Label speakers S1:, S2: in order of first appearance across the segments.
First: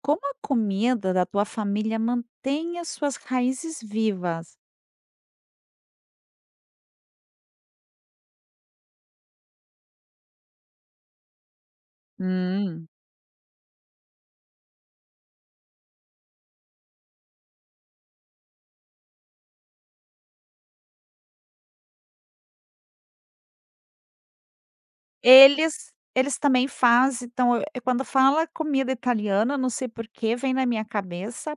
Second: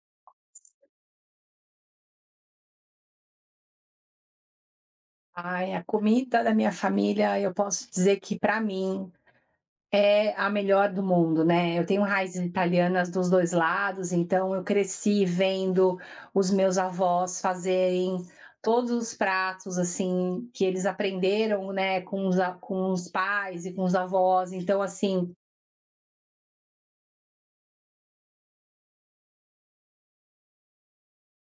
S1: Como a comida da tua família mantém as suas raízes vivas?
S2: Ai, a comida da minha família, eu posso dizer que para mim é a melhor do mundo, né. Eu tenho raízes
S1: Hum.
S2: italianas dos 2 lados, então eu cresci vendo os meus avós fazerem todos os pratos, assim, que eles aprenderam, né, com os pais e com os avós. Então, assim,
S1: Eles eles também fazem. Então, quando fala comida italiana, não sei por que, vem na minha cabeça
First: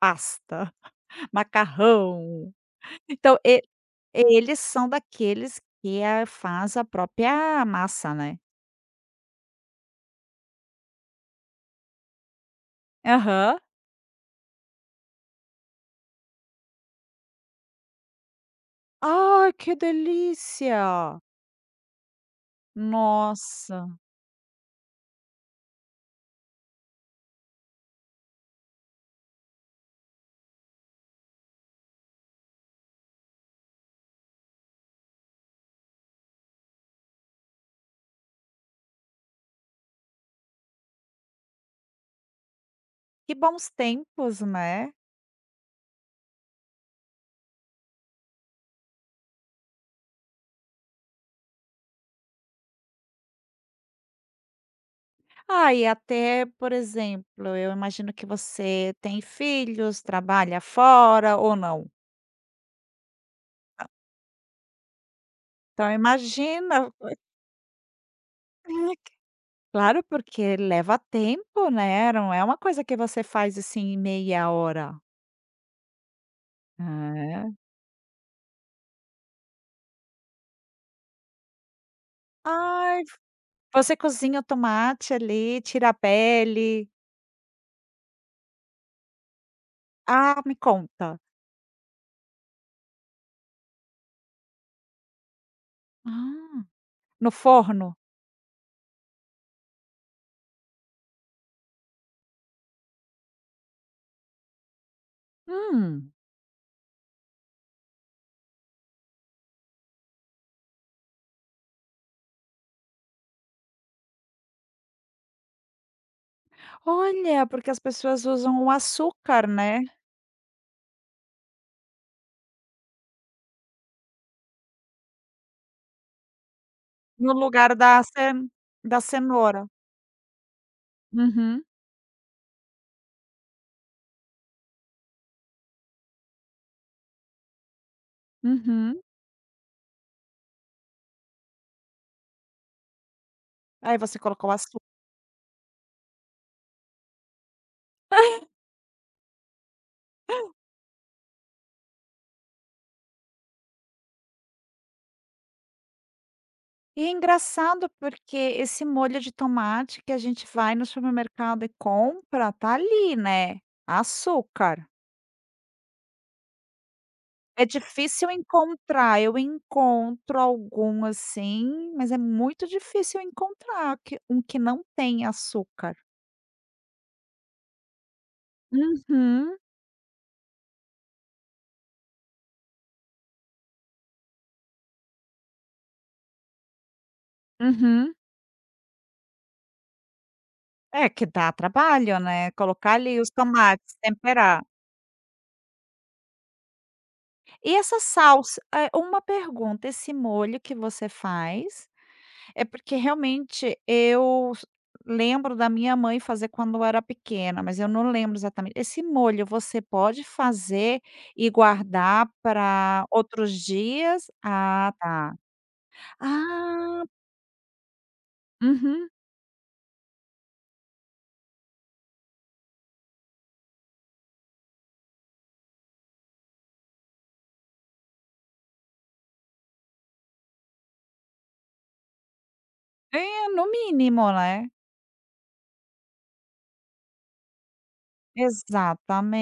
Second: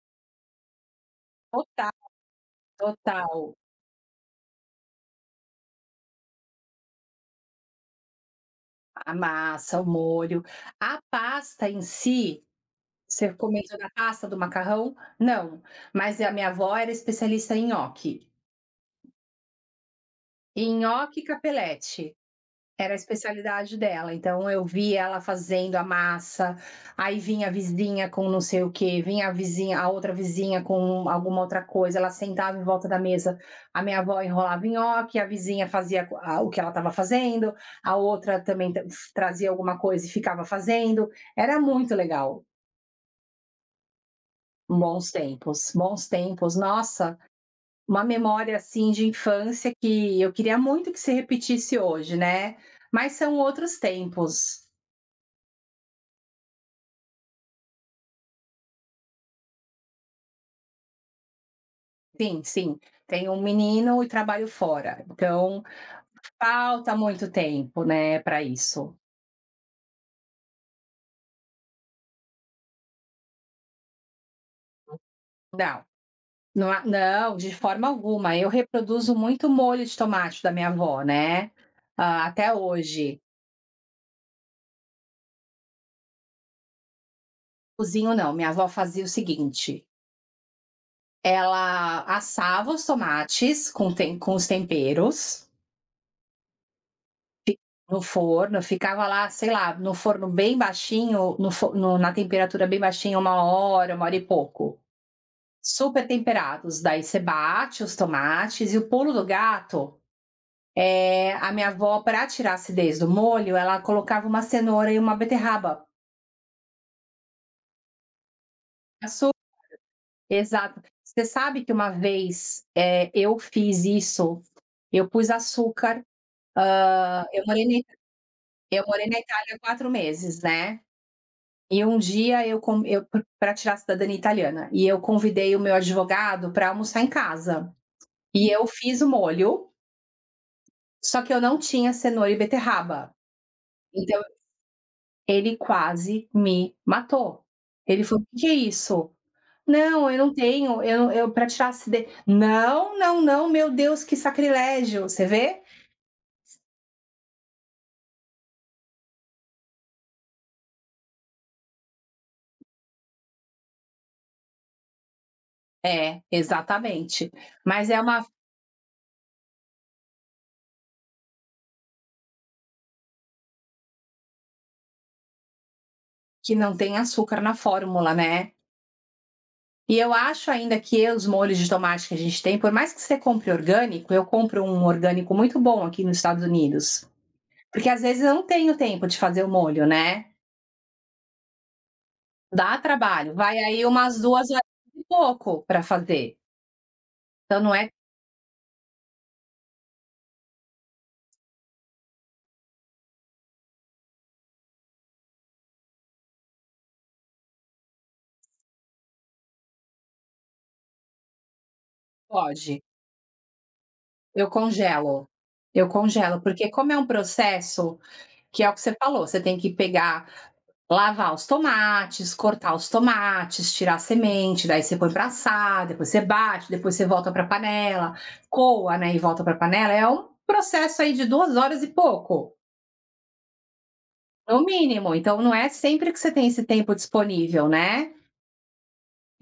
S1: pasta,
S2: total,
S1: macarrão. Então
S2: total.
S1: e eles são daqueles que a faz a própria massa, né?
S2: A massa, o molho, a pasta em si. Você
S1: Aham.
S2: comentou da pasta do macarrão? Não, mas a minha avó era especialista em nhoque.
S1: Ai, que
S2: Em nhoque
S1: delícia!
S2: e capelete, era a especialidade
S1: Nossa,
S2: dela, então eu via ela fazendo a massa, aí vinha a vizinha com não sei o quê, vinha a outra vizinha com alguma outra coisa, ela sentava em volta da mesa, a minha avó enrolava em nhoque, a vizinha fazia co a o que ela estava fazendo, a outra também ta trazia alguma coisa e ficava fazendo. Era muito legal.
S1: que bons tempos, né?
S2: Bons tempos, bons tempos. Nossa, uma memória, assim, de infância que eu queria muito que se repetisse hoje, né, mas são outros tempos.
S1: Ah, e até, por exemplo, eu imagino que você tem filhos, trabalha fora ou não.
S2: Sim, sim, tenho um menino e trabalho fora, então
S1: Então imagina
S2: falta muito tempo, né, para isso.
S1: claro, porque leva tempo, né, não é uma coisa que você faz, assim, em meia hora.
S2: Não, não a não, de
S1: É.
S2: forma alguma, eu reproduzo muito molho de tomate da minha avó, né, até
S1: Ai,
S2: hoje.
S1: você cozinha o tomate ali, tira a pele.
S2: Cozinho não, minha avó fazia o seguinte,
S1: Ah, me conta.
S2: ela assava os tomates com os temperos.
S1: Ah, no forno?
S2: No forno, ficava lá, sei lá, no forno bem baixinho, no fo no na temperatura bem baixinha, 1 hora, 1 hora e pouco. Super
S1: Hum,
S2: temperados, daí você bate os tomates e o pulo do gato, é a minha avó para tirar a acidez do molho, ela colocava uma cenoura e uma beterraba.
S1: olha, porque as pessoas usam o
S2: Açúcar.
S1: açúcar, né,
S2: Exato. Você sabe que uma vez, eu fiz isso, eu pus açúcar, hã,
S1: no
S2: eu morei
S1: lugar
S2: na Ita
S1: da ce
S2: eu
S1: da
S2: morei na Itália
S1: cenoura.
S2: 4 meses, né.
S1: Uhum.
S2: E um dia eu pra tirar a cidadania italiana, e eu convidei o meu advogado para almoçar em casa. E eu
S1: Uhum.
S2: fiz o molho, só que eu não tinha cenoura e beterraba.
S1: Aí você
S2: Então
S1: colocou o açúcar.
S2: ele quase me matou. Ele falou: "O que é isso?". "Não, eu não tenho, eu pra tirar a cide". "Não, não, não, meu Deus, que sacrilégio". Você vê?
S1: E é engraçado porque esse molho de tomate que a gente vai no supermercado e compra, tá ali, né, açúcar.
S2: É, exatamente.
S1: É
S2: Mas é uma
S1: difícil encontrar, eu encontro algum assim, mas é muito difícil encontrar que um que não tem açúcar.
S2: que não tem açúcar na fórmula, né.
S1: Uhum,
S2: E eu acho ainda que os molhos de tomate que a gente tem, por mais que você compre orgânico, eu compro um orgânico muito bom aqui nos Estados Unidos. Porque às
S1: uhum.
S2: vezes eu não tenho tempo de fazer o molho, né?
S1: É que dá trabalho, né,
S2: Dá
S1: colocar ali os
S2: trabalho. Vai aí
S1: tomates,
S2: umas duas
S1: temperar.
S2: horas e pouco para fazer. Então não
S1: E
S2: é que
S1: essa salsa, uma pergunta, esse molho que você faz. É porque realmente eu s lembro da minha mãe fazer quando eu era pequena, mas eu não lembro exatamente. Esse molho você pode fazer e guardar
S2: pode.
S1: para outros dias?
S2: Eu
S1: Ah,
S2: congelo.
S1: tá.
S2: Eu congelo, porque como é
S1: Ah,
S2: um processo que é o que você
S1: uhum.
S2: falou, você tem que pegar. Lavar os tomates, cortar os tomates, tirar a semente, daí você põe pra assar, depois você bate, depois você volta pra panela, coa, né, e volta pra panela, é um processo aí de 2 horas e pouco,
S1: É, no mínimo,
S2: no
S1: né.
S2: mínimo, então não é sempre que você tem esse tempo disponível, né.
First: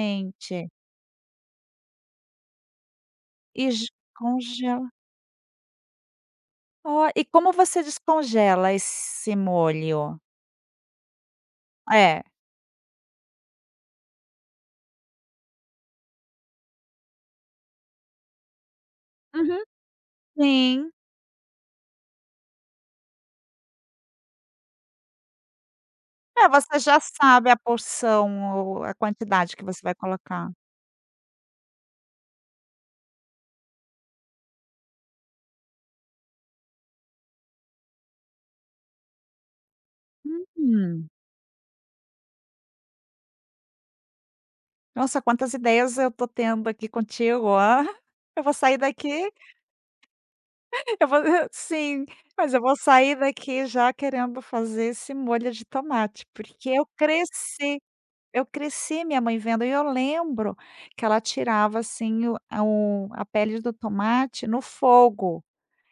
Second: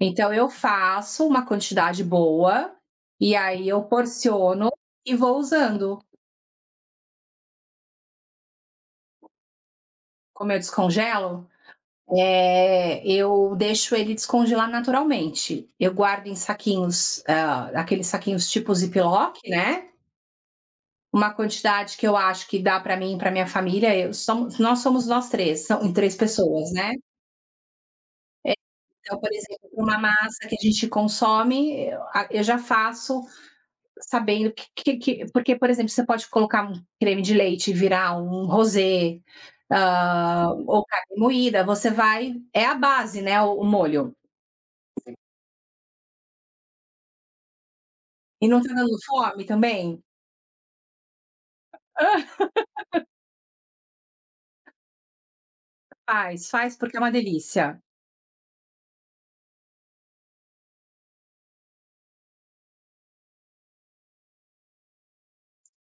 S2: Então eu faço uma quantidade boa, e
S1: E
S2: aí
S1: j
S2: eu porciono
S1: congela.
S2: e vou usando.
S1: Ó, e como você descongela esse molho?
S2: Como eu descongelo?
S1: É.
S2: É, eu deixo ele descongelar naturalmente. Eu guardo em saquinhos, ah, aqueles saquinhos tipo Ziploc,
S1: Uhum,
S2: né?
S1: sim.
S2: Uma quantidade que eu acho que dá para mim e para minha família. Nós somos nós três, são em três
S1: É,
S2: pessoas,
S1: você
S2: né?
S1: já sabe a porção ou a
S2: Então, por
S1: quantidade que
S2: exemplo,
S1: você
S2: pra
S1: vai
S2: uma massa
S1: colocar.
S2: que a gente consome, eu já faço sabendo que porque, por exemplo, você pode colocar um creme de leite e virar um rosé, ou
S1: Hum.
S2: carne moída, você vai é a base, né, o molho.
S1: Nossa, quantas ideias eu tô tendo aqui contigo, ó. Eu
S2: E
S1: vou
S2: não tá
S1: sair
S2: dando
S1: daqui,
S2: fome também?
S1: eu vou sim, mas eu vou sair daqui já querendo fazer esse molho de tomate,
S2: Faz,
S1: porque
S2: faz porque é uma delícia.
S1: eu cresci minha mãe vendo e eu lembro que ela tirava, assim, o a pele do tomate no fogo.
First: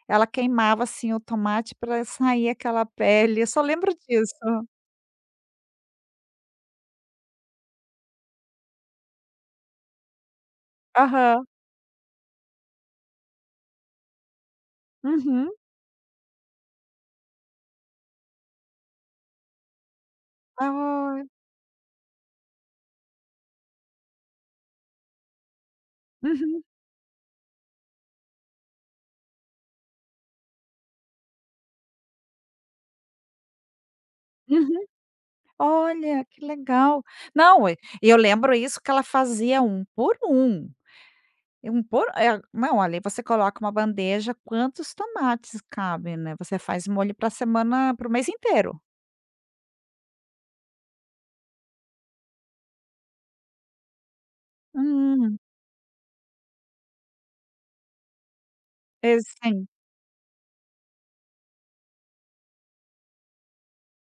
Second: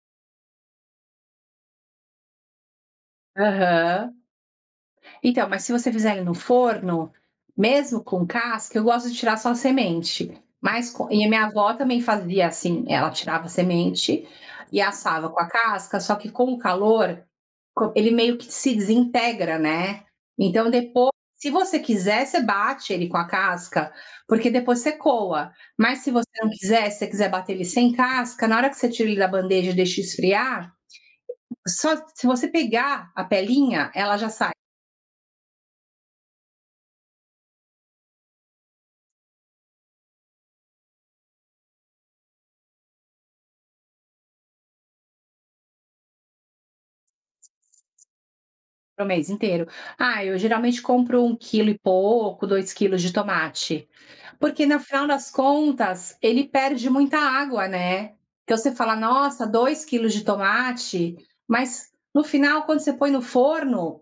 S1: Ela queimava, assim, o tomate para sair aquela pele, eu só lembro
S2: Aham.
S1: disso.
S2: Então, mas se você fizer ele no forno, mesmo com casca, eu gosto de tirar só a semente. Mas co e a minha
S1: Aham.
S2: avó também fazia assim, ela tirava a semente e assava com a
S1: Uhum.
S2: casca, só que com o calor, co ele meio que se desintegra, né. Então depois,
S1: Ah.
S2: se você quiser, você bate ele com a casca, porque depois você coa. Mas se você não
S1: Uhum.
S2: quiser, se você quiser bater ele sem casca, na hora que você tira ele da bandeja e deixa esfriar, só se você pegar a pelinha, ela já sai.
S1: Uhum. Olha, que legal. Não, e eu lembro isso que ela fazia um por um, e 1 por não, olha, aí você coloca uma bandeja, quantos tomates cabem, né, você faz molho para semana para o mês inteiro.
S2: Para mês inteiro. Ah, eu geralmente compro 1 quilo e pouco, 2 quilos de tomate, porque no final das
S1: Hum,
S2: contas ele perde muita água, né. Então você fala:
S1: e
S2: "Nossa,
S1: sim.
S2: 2 quilos de tomate", mas no final quando você põe no forno,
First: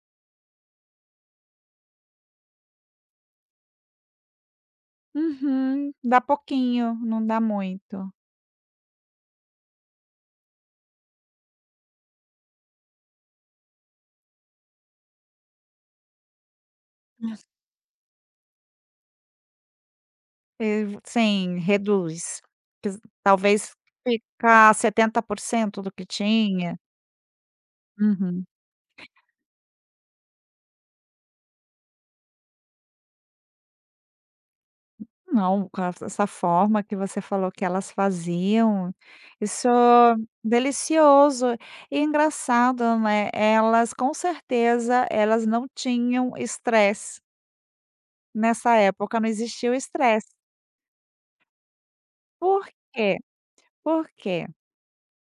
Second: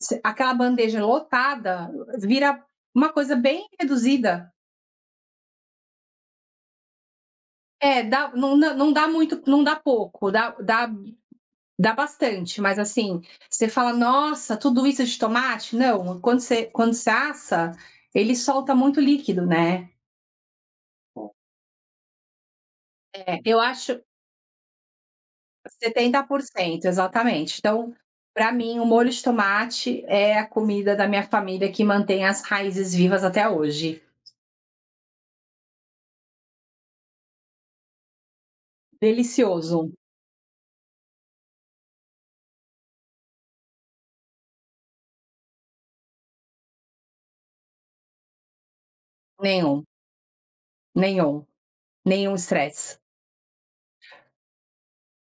S2: você aquela bandeja lotada vira uma coisa bem reduzida.
S1: Uhum. Dá pouquinho, não dá
S2: É,
S1: muito.
S2: dá, não dá, não dá muito, não dá pouco, dá. Dá bastante, mas assim, você fala: "Nossa, tudo isso é de tomate?". Não, quando você assa, ele solta muito líquido, né.
S1: E v sim, reduz. Ques
S2: É, eu
S1: talvez
S2: acho
S1: ficar 70% do que
S2: setenta por
S1: tinha.
S2: cento exatamente. Então,
S1: Uhum.
S2: para mim, o molho de tomate é a comida da minha família que mantém as raízes vivas até hoje.
S1: Não, com essa forma que você falou que elas faziam, isso
S2: Delicioso.
S1: é delicioso e engraçado, né, elas com certeza elas não tinham estresse, nessa época não existia o
S2: Nenhum,
S1: estresse.
S2: nenhum, nenhum
S1: Por
S2: estresse.
S1: quê? Por quê?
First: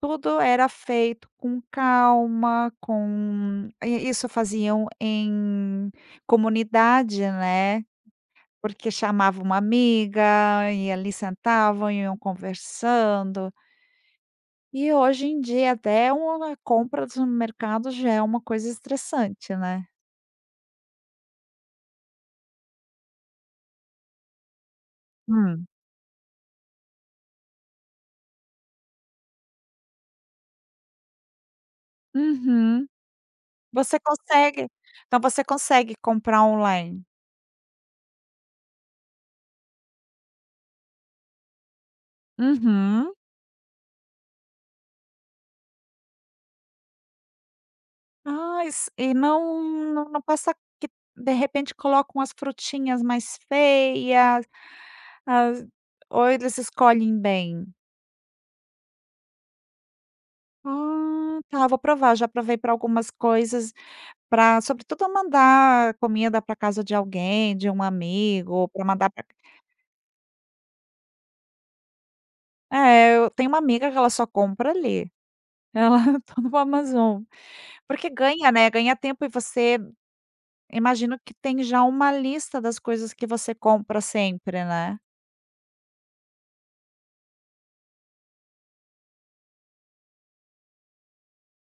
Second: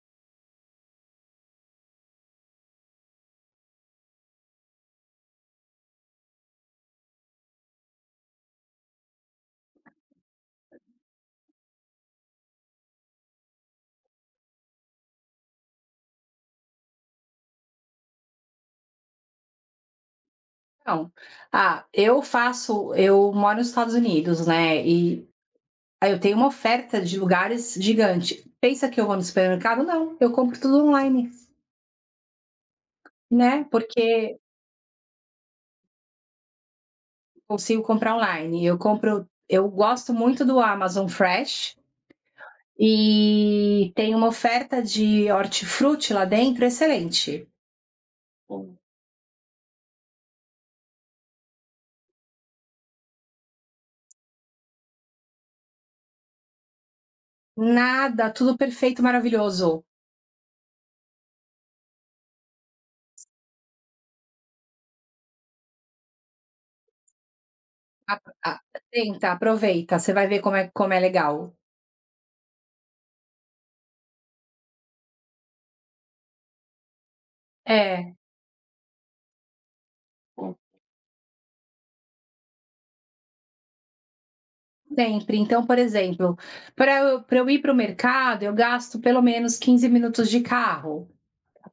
S1: Tudo era feito com calma, com e isso faziam em comunidade, né, porque chamava uma amiga e ali sentavam, e iam conversando. E hoje em dia até uma compra do supermercado já é uma coisa estressante, né.
S2: Não. Ah, eu moro nos Estados Unidos, né, e
S1: Hum.
S2: aí eu tenho uma oferta de lugares gigante. Pensa que eu vou no supermercado? Não, eu compro tudo online,
S1: Uhum.
S2: né,
S1: Você
S2: porque
S1: consegue Então você consegue comprar online?
S2: consigo comprar online. Eu gosto muito do Amazon Fresh
S1: Uhum.
S2: e tem uma oferta de hortifruti lá dentro excelente.
S1: Ah, isso e não não passa que de repente colocam as frutinhas mais feias, as ou eles escolhem bem?
S2: Nada, tudo perfeito, maravilhoso.
S1: "Ah, tá, vou provar", já provei para algumas coisas, para sobretudo mandar comida para casa de alguém, de um
S2: A
S1: amigo,
S2: a
S1: para mandar para.
S2: tenta, aproveita, você vai ver como é legal.
S1: É, eu tenho uma amiga que ela só compra ali. Ela tudo no Amazon. Porque
S2: É.
S1: ganha, né, ganha tempo e você imagino que tem já uma lista das coisas que você compra sempre, né.
S2: Sempre. Então, por exemplo, para eu ir para o mercado, eu gasto pelo menos 15 minutos de carro,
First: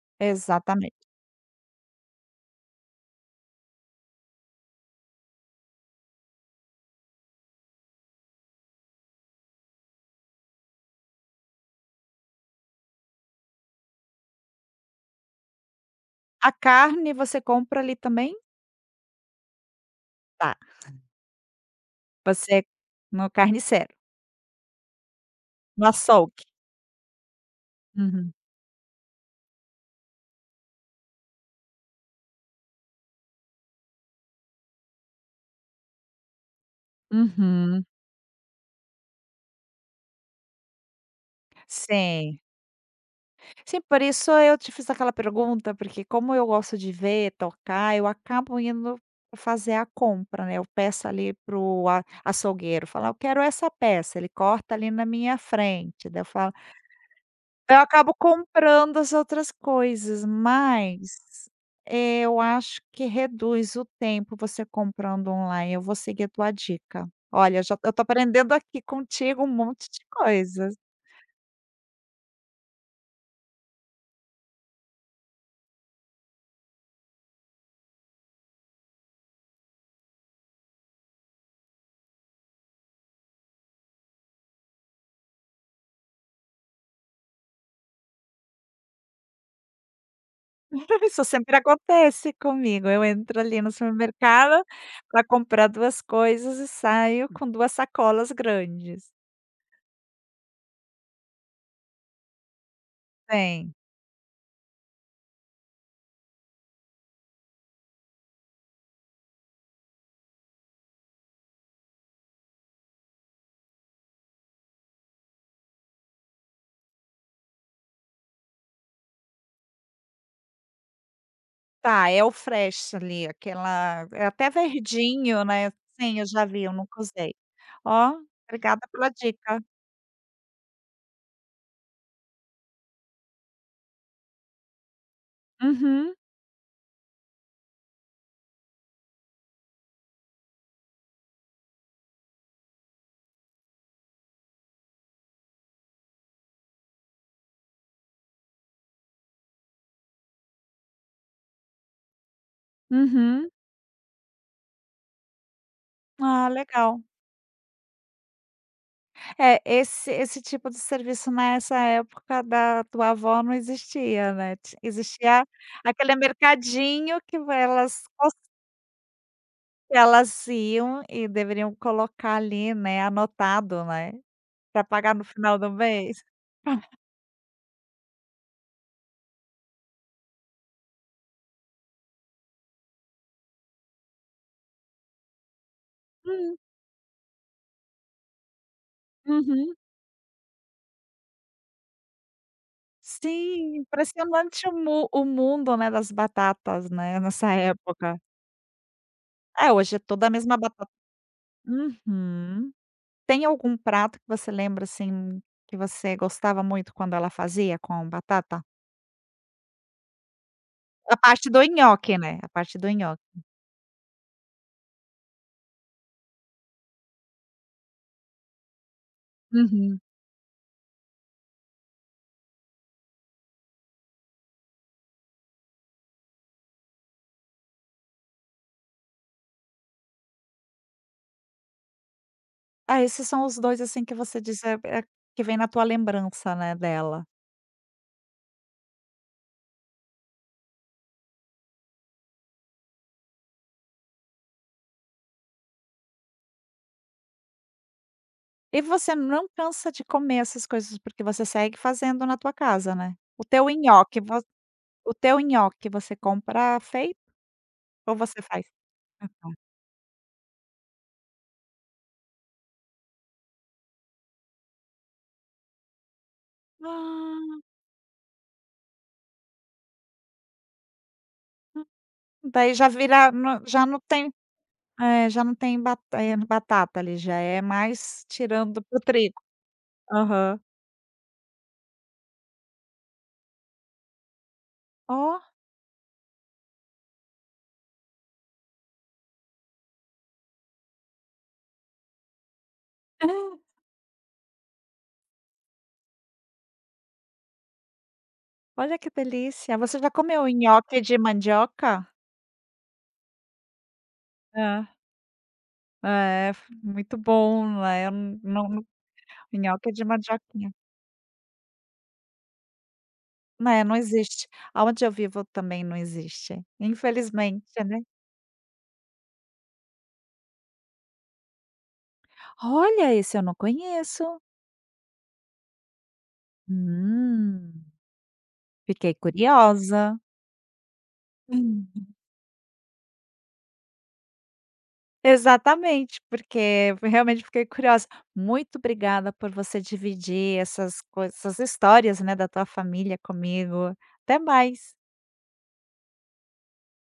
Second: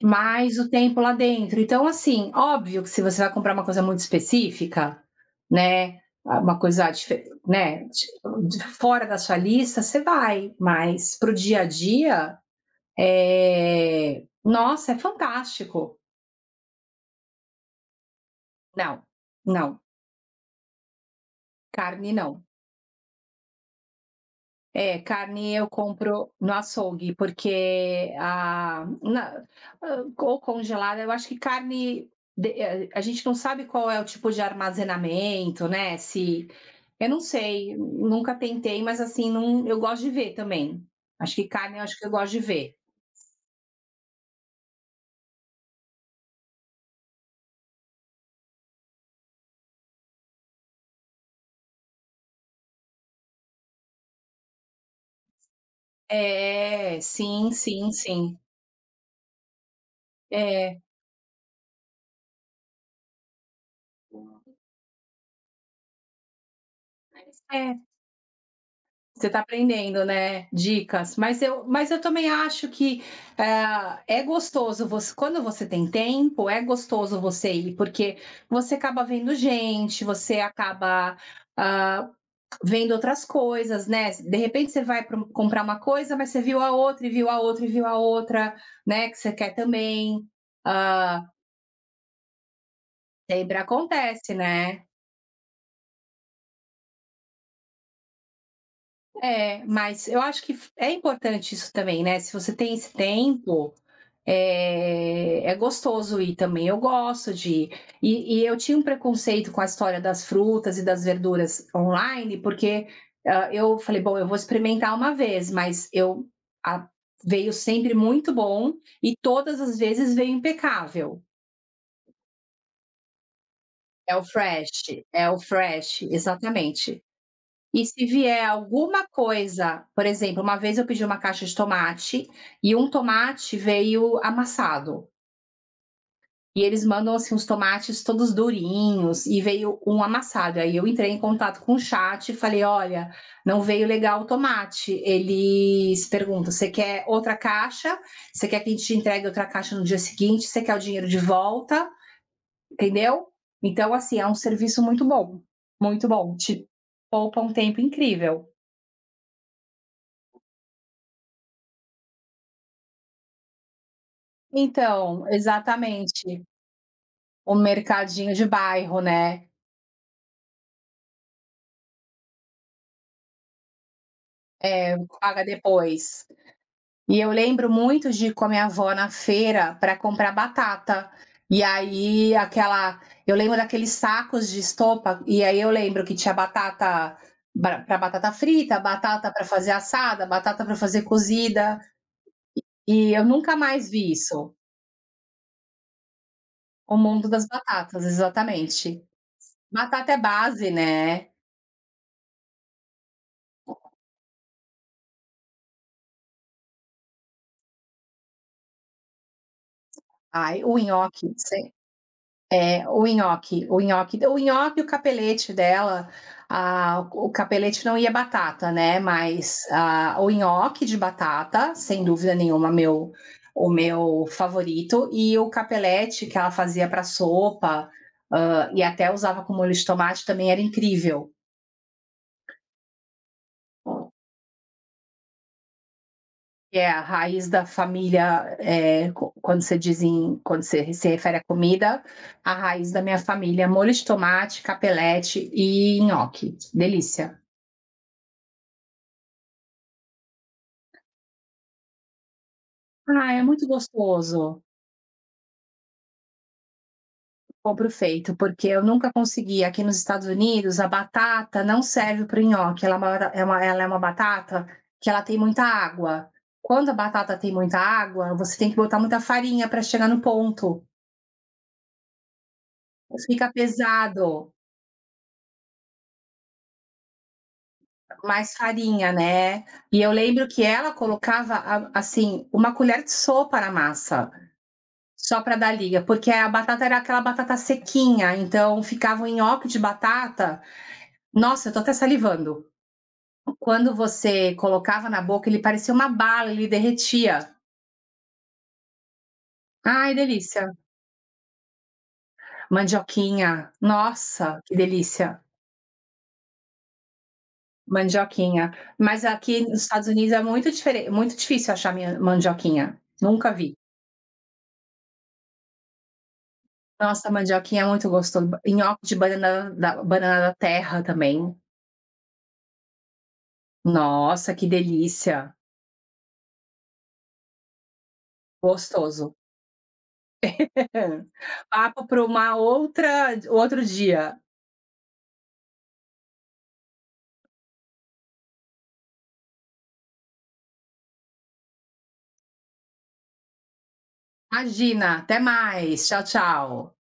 S2: mais o
S1: Exatamente.
S2: tempo lá dentro. Então, assim, óbvio que se você vai comprar uma coisa muito específica, né, uma coisa dife né, de fora da sua lista, você vai, mas para o dia a dia, nossa, é fantástico.
S1: A carne você compra ali também?
S2: Não, não,
S1: Tá.
S2: carne não.
S1: Você no carniceiro,
S2: É, carne eu
S1: no
S2: compro
S1: açougue.
S2: no açougue, porque
S1: Uhum.
S2: a na ou congelada, eu acho que carne de a gente não sabe qual é o tipo de armazenamento, né, se eu não sei,
S1: Uhum.
S2: nunca tentei, mas assim, não eu gosto de ver também. Acho que carne, eu acho que eu gosto de
S1: Sim.
S2: ver.
S1: Sim, por isso eu te fiz aquela pergunta, porque como eu gosto de ver, tocar, eu acabo indo fazer a compra, né, eu peço ali pro a açougueiro, falar "Eu quero essa peça", ele corta ali na minha frente, daí eu falo
S2: É, sim,
S1: eu
S2: sim,
S1: acabo
S2: sim.
S1: comprando as outras coisas,
S2: É,
S1: mas eu acho que reduz o tempo você comprando online, eu vou seguir a tua dica. Olha,
S2: é.
S1: eu tô aprendendo aqui
S2: Você está
S1: contigo um monte de
S2: aprendendo, né,
S1: coisas.
S2: dicas. Mas eu também acho que, ah, é gostoso você quando você tem tempo, é gostoso você ir, porque você acaba vendo gente, você acaba, ah, vendo outras coisas, né. De repente você vai pra um comprar uma coisa, mas você viu a outra, e viu a outra, e viu a outra, né, que você quer também. Hã,
S1: Isso sempre acontece comigo. Eu entro
S2: sempre
S1: ali no
S2: acontece,
S1: supermercado
S2: né.
S1: para comprar 2 coisas e saio com 2 sacolas grandes.
S2: É, mas eu acho que é importante isso também, né, se você tem esse tempo.
S1: Tem.
S2: É, é gostoso ir também. Eu gosto de. Ir. E, eu tinha um preconceito com a história das frutas e das verduras online, porque ah, eu falei, bom, eu vou experimentar uma vez, mas eu a- veio sempre muito bom e todas as vezes veio impecável.
S1: Tá, é o fresh ali, aquela
S2: É o
S1: é até
S2: fresh, é o
S1: verdinho, né.
S2: fresh,
S1: Sim, eu já vi, eu nunca
S2: exatamente.
S1: usei.
S2: E se
S1: Ó,
S2: vier
S1: obrigada
S2: alguma
S1: pela dica.
S2: coisa, por exemplo, uma vez eu pedi uma caixa de tomate e um tomate veio amassado.
S1: Uhum,
S2: E eles mandam assim os tomates todos durinhos e veio um amassado. Aí eu entrei em contato com o chat e falei: "Olha, não veio legal o tomate". Eles perguntam: "Você quer outra caixa? Você quer que a gente entregue outra caixa no dia seguinte? Você quer o dinheiro de volta?", entendeu?
S1: uhum.
S2: Então assim, é um serviço muito bom,
S1: Ah,
S2: te
S1: legal.
S2: poupa um tempo incrível.
S1: É, esse tipo de serviço nessa época da tua avó não existia, né. Ti
S2: Então,
S1: existia aquele
S2: exatamente,
S1: mercadinho que
S2: o
S1: elas.
S2: mercadinho de bairro, né.
S1: Elas iam e deveriam colocar ali, né, anotado, né, para
S2: É,
S1: pagar no
S2: paga
S1: final do mês.
S2: depois. E eu lembro muito de ir com a minha avó na feira para comprar batata. E aí aquela eu lembro daqueles sacos de estopa, e aí eu lembro que tinha
S1: Hum,
S2: batata para batata frita, batata para fazer
S1: uhum.
S2: assada, batata para fazer cozida, e eu nunca
S1: Sim,
S2: mais vi isso.
S1: impressionante o mundo, né, das batatas,
S2: O
S1: né,
S2: mundo das
S1: nessa
S2: batatas,
S1: época.
S2: exatamente.
S1: É, hoje é
S2: Batata é
S1: toda a mesma
S2: base,
S1: batata.
S2: né.
S1: Uhum. Tem algum prato que você lembra, assim, que você gostava muito quando ela fazia com batata?
S2: Ai, o
S1: A
S2: nhoque,
S1: parte do
S2: você.
S1: nhoque, né, a parte do
S2: O
S1: nhoque.
S2: nhoque, o nhoque, o nhoque e o capelete dela, ah, o capelete não ia batata, né, mas,
S1: Uhum.
S2: ah, o nhoque de batata, sem dúvida nenhuma, meu o meu favorito, e o capelete que ela fazia para sopa, e até usava com molho de tomate também era incrível,
S1: Ah, esses são os dois assim, que você diz, que vem na tua lembrança, né,
S2: que é a
S1: dela.
S2: raiz da família, eh, qu quando você diz em quando você se refere à comida, a raiz da minha família, molho de tomate, capelete e nhoque, delícia.
S1: E você não cansa de comer essas coisas, porque você segue fazendo na tua casa, né?
S2: Ah, é muito gostoso.
S1: O teu nhoque você compra feito
S2: Compro
S1: ou
S2: feito,
S1: você faz?
S2: porque eu nunca consegui. Aqui nos Estados Unidos, a batata não serve para o nhoque, ela é uma batata que ela tem muita água. Quando a batata tem
S1: Ah,
S2: muita água, você tem que botar muita farinha para chegar no ponto.
S1: daí já vira
S2: Fica
S1: já não tem
S2: pesado,
S1: é, já não tem batata ali, já é mais
S2: mais
S1: tirando pro
S2: farinha,
S1: trigo.
S2: né. E eu lembro
S1: Aham.
S2: que ela colocava a assim, uma colher de sopa na massa. Só
S1: Ó,
S2: para dar liga, porque a batata era aquela batata sequinha, então ficava um nhoque de batata. Nossa, eu tô até salivando. Quando você colocava na boca, ele parecia uma bala, ele derretia.
S1: olha que delícia. Você já
S2: Ai,
S1: comeu
S2: delícia.
S1: nhoque de mandioca?
S2: Mandioquinha, nossa, que
S1: Ah.
S2: delícia.
S1: É, f- muito bom, né, eu n- não
S2: Mandioquinha.
S1: não
S2: Mas aqui nos
S1: nhoque de
S2: Estados Unidos é
S1: mandioca.
S2: muito diferente, muito difícil achar minha mandioquinha, nunca vi.
S1: Né, não existe. Aonde eu vivo também não existe,
S2: Nossa,
S1: infelizmente,
S2: mandioquinha é
S1: né.
S2: muito gostoso, nhoque de banana da terra também.
S1: Olha, esse eu não conheço.
S2: Nossa, que delícia,
S1: Hum, fiquei
S2: gostoso.
S1: curiosa.
S2: Hã. Papo para uma outra outro dia.
S1: Exatamente, porque realmente fiquei curiosa. Muito obrigada por você dividir essas histórias, né, da tua família comigo. Até mais.
S2: Imagina, até mais. Tchau, tchau.